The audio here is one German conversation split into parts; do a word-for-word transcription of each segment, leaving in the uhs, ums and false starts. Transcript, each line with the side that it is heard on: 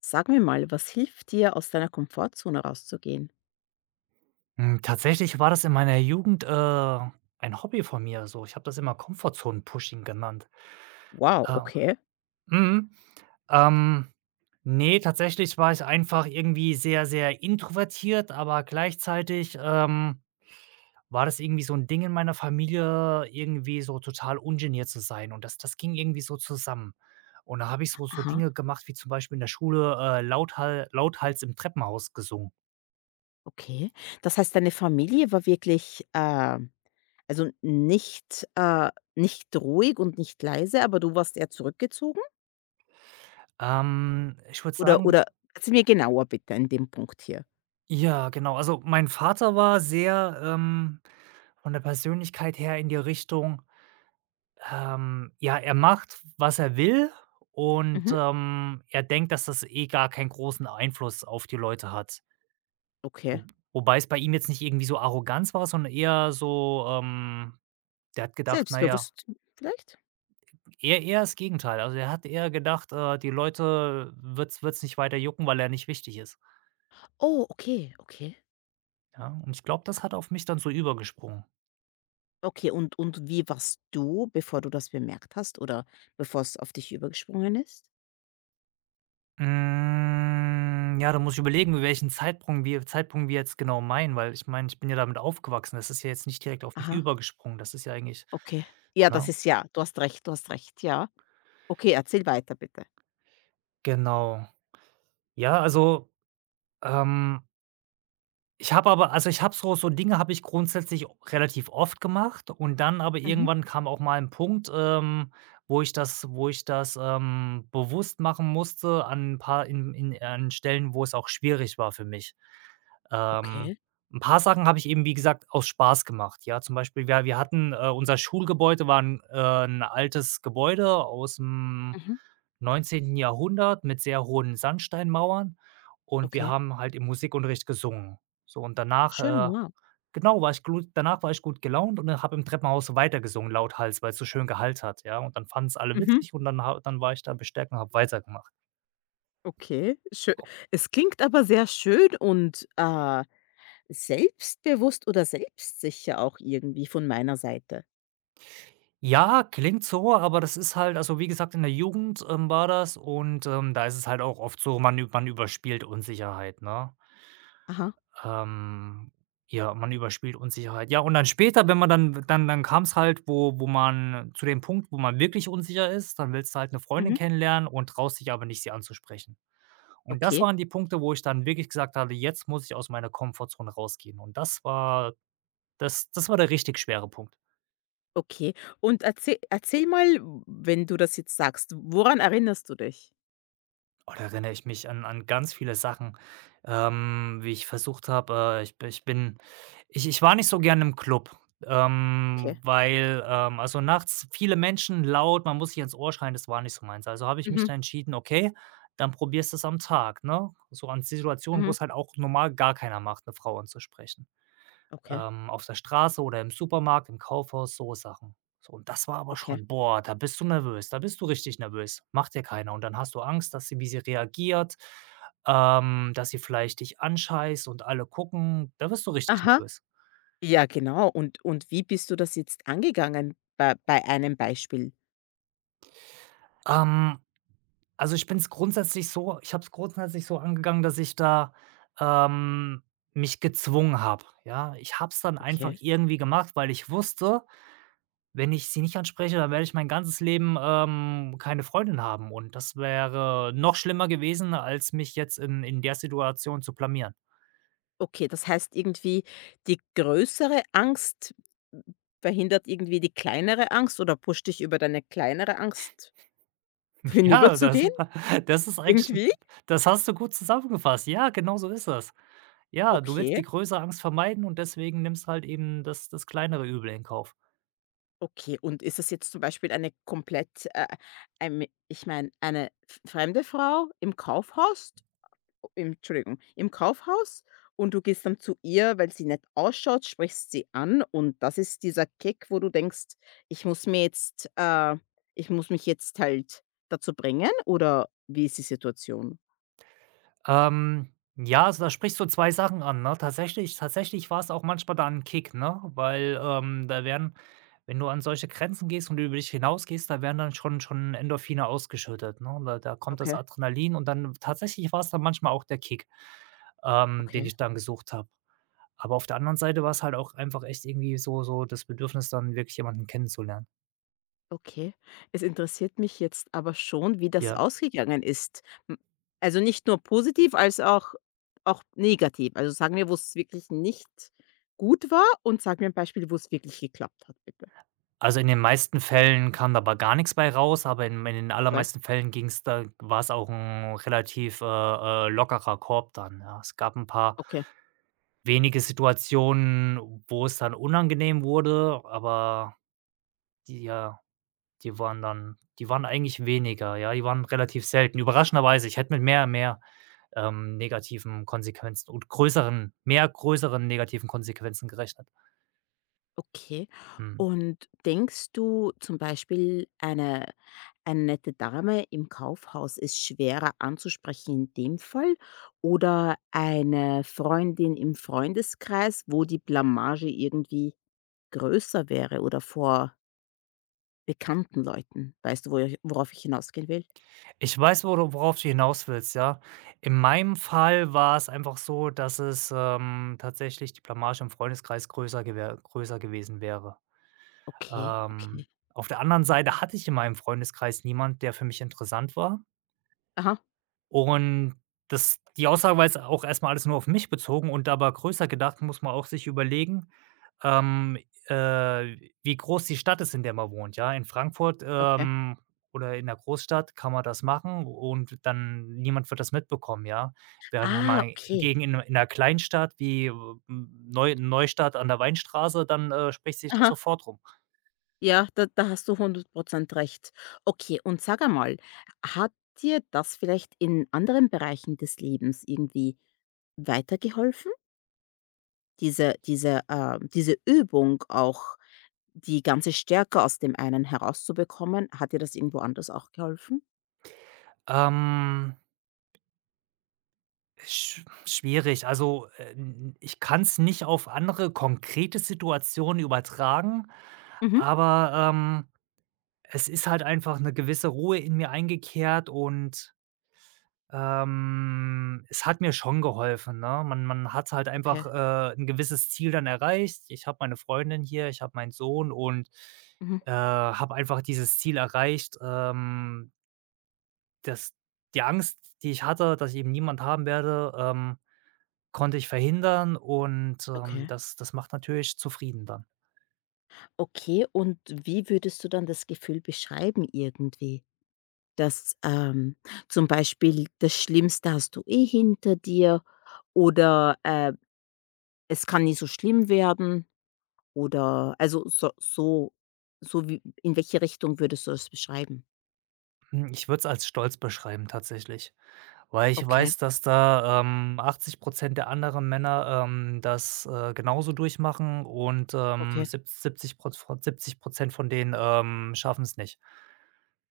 left: Sag mir mal, was hilft dir, aus deiner Komfortzone rauszugehen?
right: Hm, tatsächlich war das in meiner Jugend, äh, ein Hobby von mir so. Ich habe das immer Komfortzone-Pushing genannt.
left: Wow,
right: Äh,
left: okay.
right: mhm, ähm, ne, tatsächlich war ich einfach irgendwie sehr, sehr introvertiert, aber gleichzeitig, ähm, war das irgendwie so ein Ding in meiner Familie, irgendwie so total ungeniert zu sein, und das das ging irgendwie so zusammen. Und da habe ich so so
left: Aha,
right: Dinge gemacht wie zum Beispiel in der Schule, äh, lauthal lauthals im Treppenhaus gesungen.
left: okay. Das heißt, deine Familie war wirklich, äh, also nicht, äh, nicht ruhig und nicht leise, aber du warst eher zurückgezogen?
right: Ähm, ich würde
left: Oder,
right: sagen.
left: oder erzähl mir genauer bitte in dem Punkt hier.
right: Ja, genau. Also, mein Vater war sehr, ähm, von der Persönlichkeit her in die Richtung, ähm, ja, er macht, was er will, und,
left: Mhm,
right: ähm, er denkt, dass das eh gar keinen großen Einfluss auf die Leute hat.
left: okay.
right: Wo Wobei es bei ihm jetzt nicht irgendwie so Arroganz war, sondern eher so, ähm der hat gedacht, naja,
left: Selbstbewusst vielleicht?
right: eher eher das Gegenteil. Also, er hat eher gedacht, äh, die Leute wird's wird's nicht weiter jucken, weil er nicht wichtig ist,
left: Oh, okay, okay.
right: ja? Und ich glaube, das hat auf mich dann so übergesprungen.
left: Okay, und, und wie warst du, bevor du das bemerkt hast oder bevor es auf dich übergesprungen ist?
right: Hm, ja, da muss ich überlegen, welchen Zeitpunkt wir Zeitpunkt wir jetzt genau meinen, weil ich meine, ich bin ja damit aufgewachsen. Das ist ja jetzt nicht direkt auf mich
left: Aha.
right: übergesprungen. Das ist ja eigentlich,
left: Okay. Ja, das
right: ne?
left: ist ja, du hast recht, du hast recht, ja. Okay, erzähl weiter bitte.
right: Genau. Ja, also, ähm, ich habe aber also, ich habe so so Dinge habe ich grundsätzlich o- relativ oft gemacht, und dann aber
left: Mhm.
right: irgendwann kam auch mal ein Punkt, ähm, wo ich das wo ich das, ähm, bewusst machen musste an ein paar in in an Stellen, wo es auch schwierig war für mich. Ähm,
left: Okay.
right: 'n paar Sachen habe ich eben, wie gesagt, aus Spaß gemacht, ja. Zum Beispiel, wir wir hatten, äh unser Schulgebäude war ein äh, 'n altes Gebäude aus dem
left: Mhm,
right: neunzehnten Jahrhundert mit sehr hohen Sandsteinmauern, und wir
left: okay.
right: haben halt im Musikunterricht gesungen. So, und danach,
left: Schön,
right: äh
left: wow.
right: genau, war ich glut danach war ich gut gelaunt und habe im Treppenhaus weitergesungen, laut Hals, weil es so schön gehallt hat, ja. Und dann fanden es alle
left: Mhm.
right: witzig, und dann ha dann war ich da bestärkt und habe weitergemacht.
left: Okay, schö Es klingt aber sehr schön und, äh, selbstbewusst oder selbstsicher auch irgendwie von meiner Seite.
right: Ja, klingt so, aber das ist halt, also, wie gesagt, in der Jugend, ähm, war das, und, ähm, da ist es halt auch oft so, man ü man überspielt Unsicherheit, ne?
left: Aha.
right: Ähm, ja, man überspielt Unsicherheit. Ja, und dann später, wenn man dann dann dann kam es halt, wo wo man zu dem Punkt, wo man wirklich unsicher ist, dann willst du halt eine Freundin
left: Mhm.
right: kennenlernen und traust dich aber nicht, sie anzusprechen. Und das
left: Okay,
right: waren die Punkte, wo ich dann wirklich gesagt habe: „Jetzt muss ich aus meiner Komfortzone rausgehen.“ Und das war das das war der richtig schwere Punkt.
left: okay. Und erzähl erzähl mal, w wenn du das jetzt sagst, woran erinnerst du dich?
right: Oh, da erinnere ich mich an an ganz viele Sachen, ähm, wie ich versucht habe. Äh, ich b ich bin ich ich war nicht so gern im Club,
left: Okay.
right: ähm, weil, ähm also, nachts viele Menschen, laut, man muss sich ins Ohr schreien, das war nicht so meins. Also, habe ich mich
left: Mhm,
right: da entschieden: „Okay, dann probierst du es am Tag“, ne? So an Situationen, wo
left: mhm.
right: es halt auch normal gar keiner macht, eine Frau anzusprechen,
left: Okay,
right: ähm, auf der Straße oder im Supermarkt, im Kaufhaus, so Sachen. So, und das war aber
left: okay.
right: schon, boah, da bist du nervös, da bist du richtig nervös, macht dir keiner. Und dann hast du Angst, dass sie, wie sie reagiert, ähm, dass sie vielleicht dich anscheißt und alle gucken, da wirst du richtig
left: Aha.
right: nervös.
left: Ja, genau. Und und wie bist du das jetzt angegangen bei bei einem Beispiel?
right: Ähm, also ich bin es grundsätzlich so ich habe es grundsätzlich so angegangen, dass ich da, ähm, mich gezwungen habe, ja? Ich habe es dann einfach
left: Okay.
right: irgendwie gemacht, weil ich wusste: Wenn ich sie nicht anspreche, dann werde ich mein ganzes Leben, ähm, keine Freundin haben, und das wäre noch schlimmer gewesen, als mich jetzt in in der Situation zu blamieren.
left: Okay, das heißt irgendwie, die größere Angst verhindert irgendwie die kleinere Angst oder pusht dich über deine kleinere Angst
right: Ja, das
left: hinüberzugehen
right: das ist eigentlich schon,
left: irgendwie?
right: das hast du gut zusammengefasst. Ja, genau so ist das. Ja, du willst die
left: Okay,
right: größere Angst vermeiden, und deswegen nimmst halt eben das das kleinere Übel in Kauf.
left: okay. Und ist das jetzt zum Beispiel eine komplett, äh, ein, ich meine, eine fremde Frau im Kaufhaus? Im Entschuldigung, im Kaufhaus, und du gehst dann zu ihr, weil sie nett ausschaut, sprichst sie an, und das ist dieser Kick, wo du denkst: „Ich muss mir jetzt äh, ich muss mich jetzt halt dazu bringen“, oder wie ist die Situation?
right: Ähm, ja, also da sprichst du zwei Sachen an, ne? Tatsächlich tatsächlich war es auch manchmal dann 'n Kick, ne? Weil, ähm, da werden wenn du an solche Grenzen gehst und über dich hinausgehst, da werden dann schon schon Endorphine ausgeschüttet, ne? Da da kommt das
left: Okay,
right: Adrenalin, und dann tatsächlich war es dann manchmal auch der Kick, ähm, den
left: okay,
right: ich dann gesucht habe. Aber auf der anderen Seite war es halt auch einfach echt irgendwie so so das Bedürfnis, dann wirklich jemanden kennenzulernen.
left: okay. Es interessiert mich jetzt aber schon, wie das
right: Ja.
left: ausgegangen ist. M Also, nicht nur positiv, als auch auch negativ. Also, sag mir, wo es wirklich nicht gut war, und sag mir ein Beispiel, wo es wirklich geklappt hat, bitte.
right: Also, in den meisten Fällen kam da aber gar nichts bei raus, aber in in den
left: Okay,
right: allermeisten Fällen ging's da war es auch ein relativ, äh, äh, lockerer Korb dann, ja. Es gab ein paar
left: okay.
right: wenige Situationen, wo es dann unangenehm wurde, aber die, ja, die waren dann die waren eigentlich weniger, ja. Die waren relativ selten. Überraschenderweise, ich hätte mit mehr mehr, ähm, negativen Konsequenzen und größeren mehr größeren negativen Konsequenzen gerechnet.
left: Okay.
right: Mhm.
left: Und denkst du zum Beispiel, eine, eine nette Dame im Kaufhaus ist schwerer anzusprechen in dem Fall, oder eine Freundin im Freundeskreis, wo die Blamage irgendwie größer wäre, oder vor bekannten Leuten? Weißt du, wo ich, worauf ich hinausgehen will?
right: Ich weiß, wo du worauf du hinaus willst, ja. In meinem Fall war es einfach so, dass es, ähm, tatsächlich die Blamage im Freundeskreis größer gewä größer gewesen wäre.
left: Okay,
right: Ähm,
left: okay.
right: auf der anderen Seite hatte ich in meinem Freundeskreis niemand, der für mich interessant war.
left: Aha,
right: Und das die Aussage war jetzt auch erstmal alles nur auf mich bezogen, und aber größer gedacht muss man auch sich überlegen, ähm, äh, wie groß die Stadt ist, in der man wohnt, ja. In Frankfurt,
left: okay.
right: ähm, oder in 'ner Großstadt kann man das machen, und dann niemand wird das mitbekommen, ja. Während wenn
left: Ah,
right: man
left: okay.
right: gegen in 'ner in 'ner Kleinstadt wie, hm, Neu Neustadt an der Weinstraße, dann, äh, spricht sich das
left: Aha.
right: sofort rum.
left: Ja, da da hast du hundert Prozent recht. Okay, und sag einmal, hat dir das vielleicht in anderen Bereichen des Lebens irgendwie weitergeholfen? Diese diese, äh diese Übung auch, die ganze Stärke aus dem einen herauszubekommen, hat dir das irgendwo anders auch geholfen?
right: Ähm, sch Schwierig. Also, äh, n ich kann's nicht auf andere konkrete Situationen übertragen,
left: Mhm.
right: aber, ähm es ist halt einfach eine gewisse Ruhe in mir eingekehrt, und, ähm, es hat mir schon geholfen, ne? Man man hat halt
left: Okay.
right: einfach, äh, 'n gewisses Ziel dann erreicht. Ich habe meine Freundin hier, ich habe meinen Sohn, und,
left: Mhm.
right: äh, habe einfach dieses Ziel erreicht, ähm, dass die Angst, die ich hatte, dass ich eben niemand haben werde, ähm, konnte ich verhindern und, ähm,
left: Okay.
right: das das macht natürlich zufrieden dann.
left: Okay, und wie würdest du dann das Gefühl beschreiben irgendwie? Dass, ähm, zum Beispiel das Schlimmste hast du eh hinter dir oder, äh, es kann nicht so schlimm werden, oder also so so so, wie, in welche Richtung würdest du das beschreiben?
right: Hm, ich würde es als stolz beschreiben tatsächlich. Weil ich
left: Okay,
right: weiß, dass da, ähm, achtzig Prozent der anderen Männer, ähm, das, äh, genauso durchmachen, und, ähm,
left: okay.
right: sieb siebzig Proz von siebzig von denen, ähm, schaffen es nicht.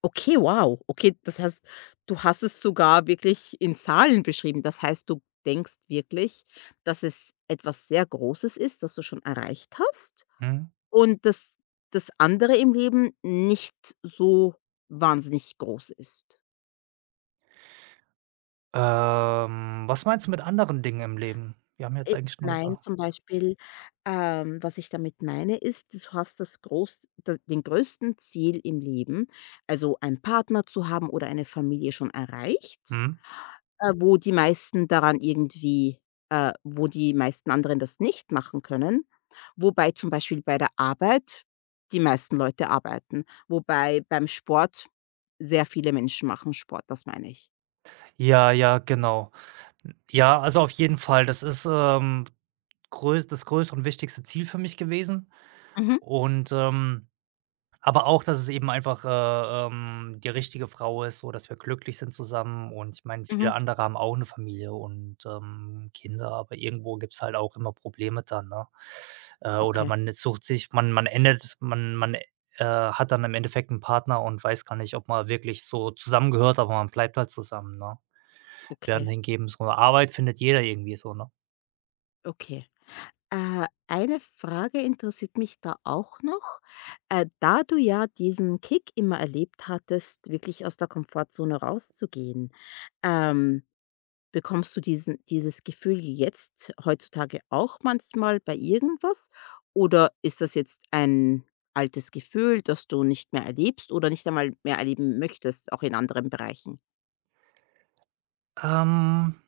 left: Okay, wow. Okay, das heißt, du hast es sogar wirklich in Zahlen beschrieben. Das heißt, du denkst wirklich, dass es etwas sehr Großes ist, das du schon erreicht hast,
right: Mhm.
left: und dass das andere im Leben nicht so wahnsinnig groß ist?
right: Ähm, was meinst du mit anderen Dingen im Leben? Wir haben jetzt
left: Ich
right: eigentlich nur
left: meine
right: über.
left: zum Beispiel, ähm was ich damit meine, ist, du hast das groß d den größten Ziel im Leben, also einen Partner zu haben oder eine Familie schon erreicht,
right: Mhm.
left: äh, wo die meisten daran irgendwie äh, wo die meisten anderen das nicht machen können. Wobei zum Beispiel bei der Arbeit die meisten Leute arbeiten, wobei beim Sport sehr viele Menschen machen Sport, das meine ich.
right: Ja, ja, genau. Ja, also auf jeden Fall. Das ist, ähm, größ das größte und wichtigste Ziel für mich gewesen,
left: Mhm,
right: und, ähm aber auch, dass es eben einfach, äh, ähm, die richtige Frau ist, so dass wir glücklich sind zusammen, und ich meine,
left: mhm.
right: viele andere haben auch eine Familie und, ähm, Kinder, aber irgendwo gibt's halt auch immer Probleme dann, ne? Äh, oder
left: Okay,
right: man sucht sich, man man endet, man man, äh, hat dann im Endeffekt einen Partner und weiß gar nicht, ob man wirklich so zusammengehört, aber man bleibt halt zusammen, ne? Während
left: okay,
right: hingegen so eine Arbeit findet jeder irgendwie so, ne?
left: okay. Äh, eine Frage interessiert mich da auch noch. Äh, da du ja diesen Kick immer erlebt hattest, wirklich aus der Komfortzone rauszugehen, ähm, bekommst du diesen, dieses Gefühl jetzt heutzutage auch manchmal bei irgendwas? Oder ist das jetzt ein altes Gefühl, das du nicht mehr erlebst oder nicht einmal mehr erleben möchtest, auch in anderen Bereichen?
right: Ähm.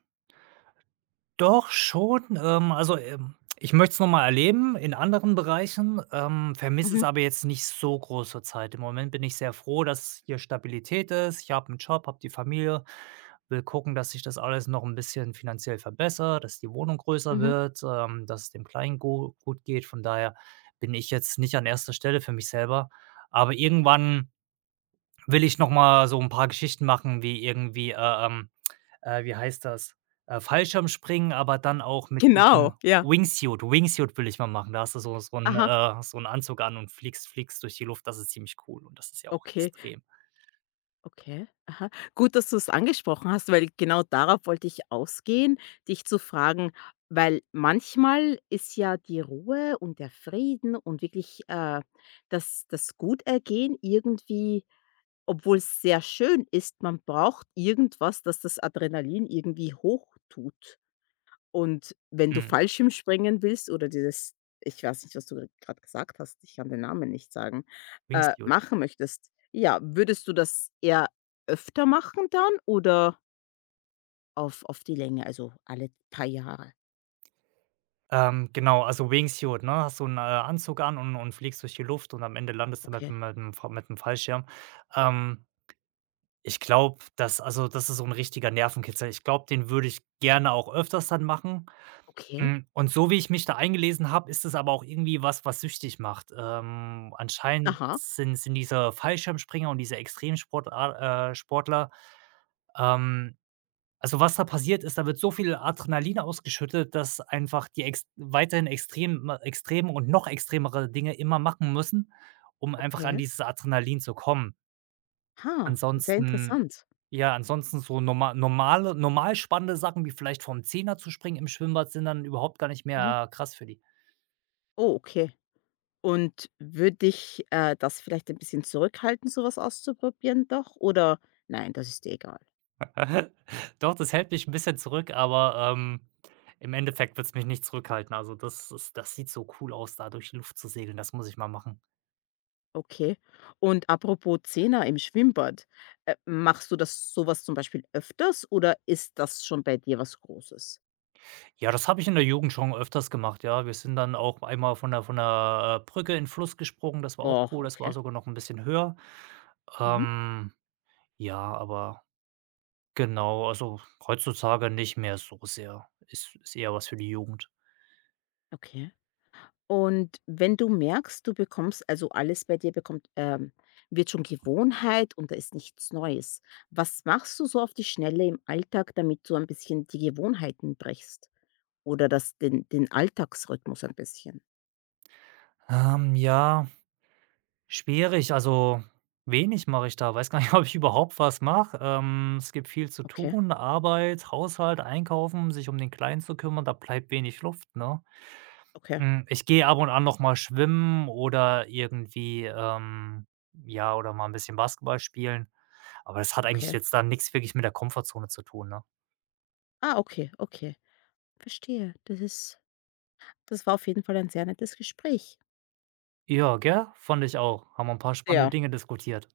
right: Doch schon, ähm, also, ähm, ich möchte es noch mal erleben in anderen Bereichen, ähm, vermisse es
left: Mhm,
right: aber jetzt nicht so groß zur Zeit. Im Moment bin ich sehr froh, dass hier Stabilität ist. Ich habe einen Job, habe die Familie, will gucken, dass sich das alles noch ein bisschen finanziell verbessert, dass die Wohnung größer
left: mhm.
right: wird, ähm, dass es dem Kleinen gu gut geht. Von daher bin ich jetzt nicht an erster Stelle für mich selber. Aber irgendwann will ich noch mal so ein paar Geschichten machen, wie irgendwie, äh, ähm äh, wie heißt das, äh, Fallschirmspringen, aber dann auch mit
left: Genau,
right: diesem
left: ja.
right: Wingsuit. Wingsuit will ich mal machen. Da hast du so so 'n
left: Aha,
right: äh, so 'n Anzug an und fliegst fliegst durch die Luft. Das ist ziemlich cool, und das ist ja auch
left: okay,
right: extrem.
left: okay. Gut, dass du es angesprochen hast, weil genau darauf wollte ich ausgehen, dich zu fragen, weil manchmal ist ja die Ruhe und der Frieden und wirklich, äh, das das Gutergehen irgendwie, obwohl es sehr schön ist, man braucht irgendwas, das das Adrenalin irgendwie hochtut. Und wenn du
right: Mhm.
left: Fallschirmspringen willst oder dieses, ich weiß nicht, was du gerade gesagt hast, ich kann den Namen nicht sagen, äh,
right: Wingsuit.
left: machen möchtest, ja, würdest du das eher öfter machen dann oder auf auf die Länge, also alle paar Jahre?
right: Ähm, genau, also Wingsuit, ne? Hast so einen äh, Anzug an, und und fliegst durch die Luft, und am Ende landest du mit
left: Okay,
right: 'm mit 'm Fa mit 'm Fallschirm. Ähm, Ich glaube, das, also, das ist so ein richtiger Nervenkitzel. Ich glaube, den würde ich gerne auch öfters dann machen.
left: okay,
right: Hm, und so wie ich mich da eingelesen habe, ist es aber auch irgendwie was, was süchtig macht. Ähm, anscheinend
left: aha,
right: sind sind diese Fallschirmspringer und diese Extremsportler, äh, Sportler ähm, also was da passiert ist, da wird so viel Adrenalin ausgeschüttet, dass einfach die ex weiterhin extrem extreme und noch extremere Dinge immer machen müssen, um einfach an
left: okay.
right: dieses Adrenalin zu kommen.
left: Ha, sehr
right: Ansonsten,
left: interessant.
right: ja, ansonsten so norma normale normal spannende Sachen wie vielleicht vom Zehner zu springen im Schwimmbad sind dann überhaupt gar nicht
left: Aha.
right: mehr äh, krass für die.
left: Oh, okay. Und würde dich, äh, das vielleicht ein bisschen zurückhalten, sowas auszuprobieren, doch, oder nein, das ist dir egal?
right: Doch, das hält mich ein bisschen zurück, aber, ähm, im Endeffekt wird's mich nicht zurückhalten. Also, das ist das sieht so cool aus, da durch die Luft zu segeln. Das muss ich mal machen.
left: Okay. Und apropos Zehner im Schwimmbad, äh, machst du das sowas zum Beispiel öfters, oder ist das schon bei dir was Großes?
right: Ja, das habe ich in der Jugend schon öfters gemacht, ja. Wir sind dann auch einmal von der von 'ner, äh, Brücke in 'n Fluss gesprungen, das war auch
left: Boah,
right: cool. Das
left: okay.
right: war sogar noch ein bisschen höher.
left: Mhm.
right: Ähm, ja, aber genau, also, heutzutage nicht mehr so sehr. Ist ist eher was für die Jugend.
left: Okay. Und wenn du merkst, du bekommst also alles bei dir bekommt, ähm, wird schon Gewohnheit und da ist nichts Neues. Was machst du so auf die Schnelle im Alltag, damit du ein bisschen die Gewohnheiten brichst oder das den den Alltagsrhythmus ein bisschen?
right: Ähm, ja. Schwierig, also wenig mache ich da. Weiß gar nicht, ob ich überhaupt was mache. Ähm, es gibt viel zu
left: Okay,
right: tun, Arbeit, Haushalt, Einkaufen, sich um den Kleinen zu kümmern, da bleibt wenig Luft, ne?
left: okay,
right: Hm, ich gehe ab und an noch mal schwimmen oder irgendwie, ähm ja, oder mal ein bisschen Basketball spielen, aber das hat eigentlich
left: okay.
right: jetzt da nichts wirklich mit der Komfortzone zu tun, ne?
left: Ah, okay, okay. Verstehe. Das ist Das war auf jeden Fall ein sehr nettes Gespräch.
right: Ja, gell? Fand ich auch. Haben wir ein paar spannende
left: Ja,
right: Dinge diskutiert.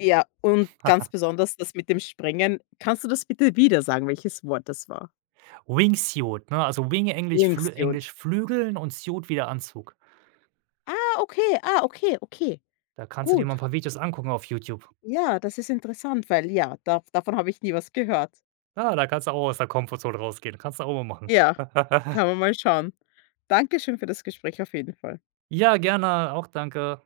left: ja, und ganz besonders das mit dem Sprengen. Kannst du das bitte wieder sagen, welches Wort das war?
right: Wingsuit, ne? Also, Wing, Englisch Flü
left: Wingsuit.
right: Englisch Flügeln, und Suit wieder Anzug.
left: Ah, okay, ah, okay, okay,
right: Da kannst du dir mal
left: gut.
right: ein paar Videos angucken auf YouTube.
left: Ja, das ist interessant, weil, ja, dav davon habe ich nie was gehört.
right: Ah, da kannst du auch aus der Komfortzone rausgehen. Kannst du auch mal machen.
left: Ja, kann man mal schauen. Dankeschön für das Gespräch auf jeden Fall.
right: Ja, gerne, auch danke.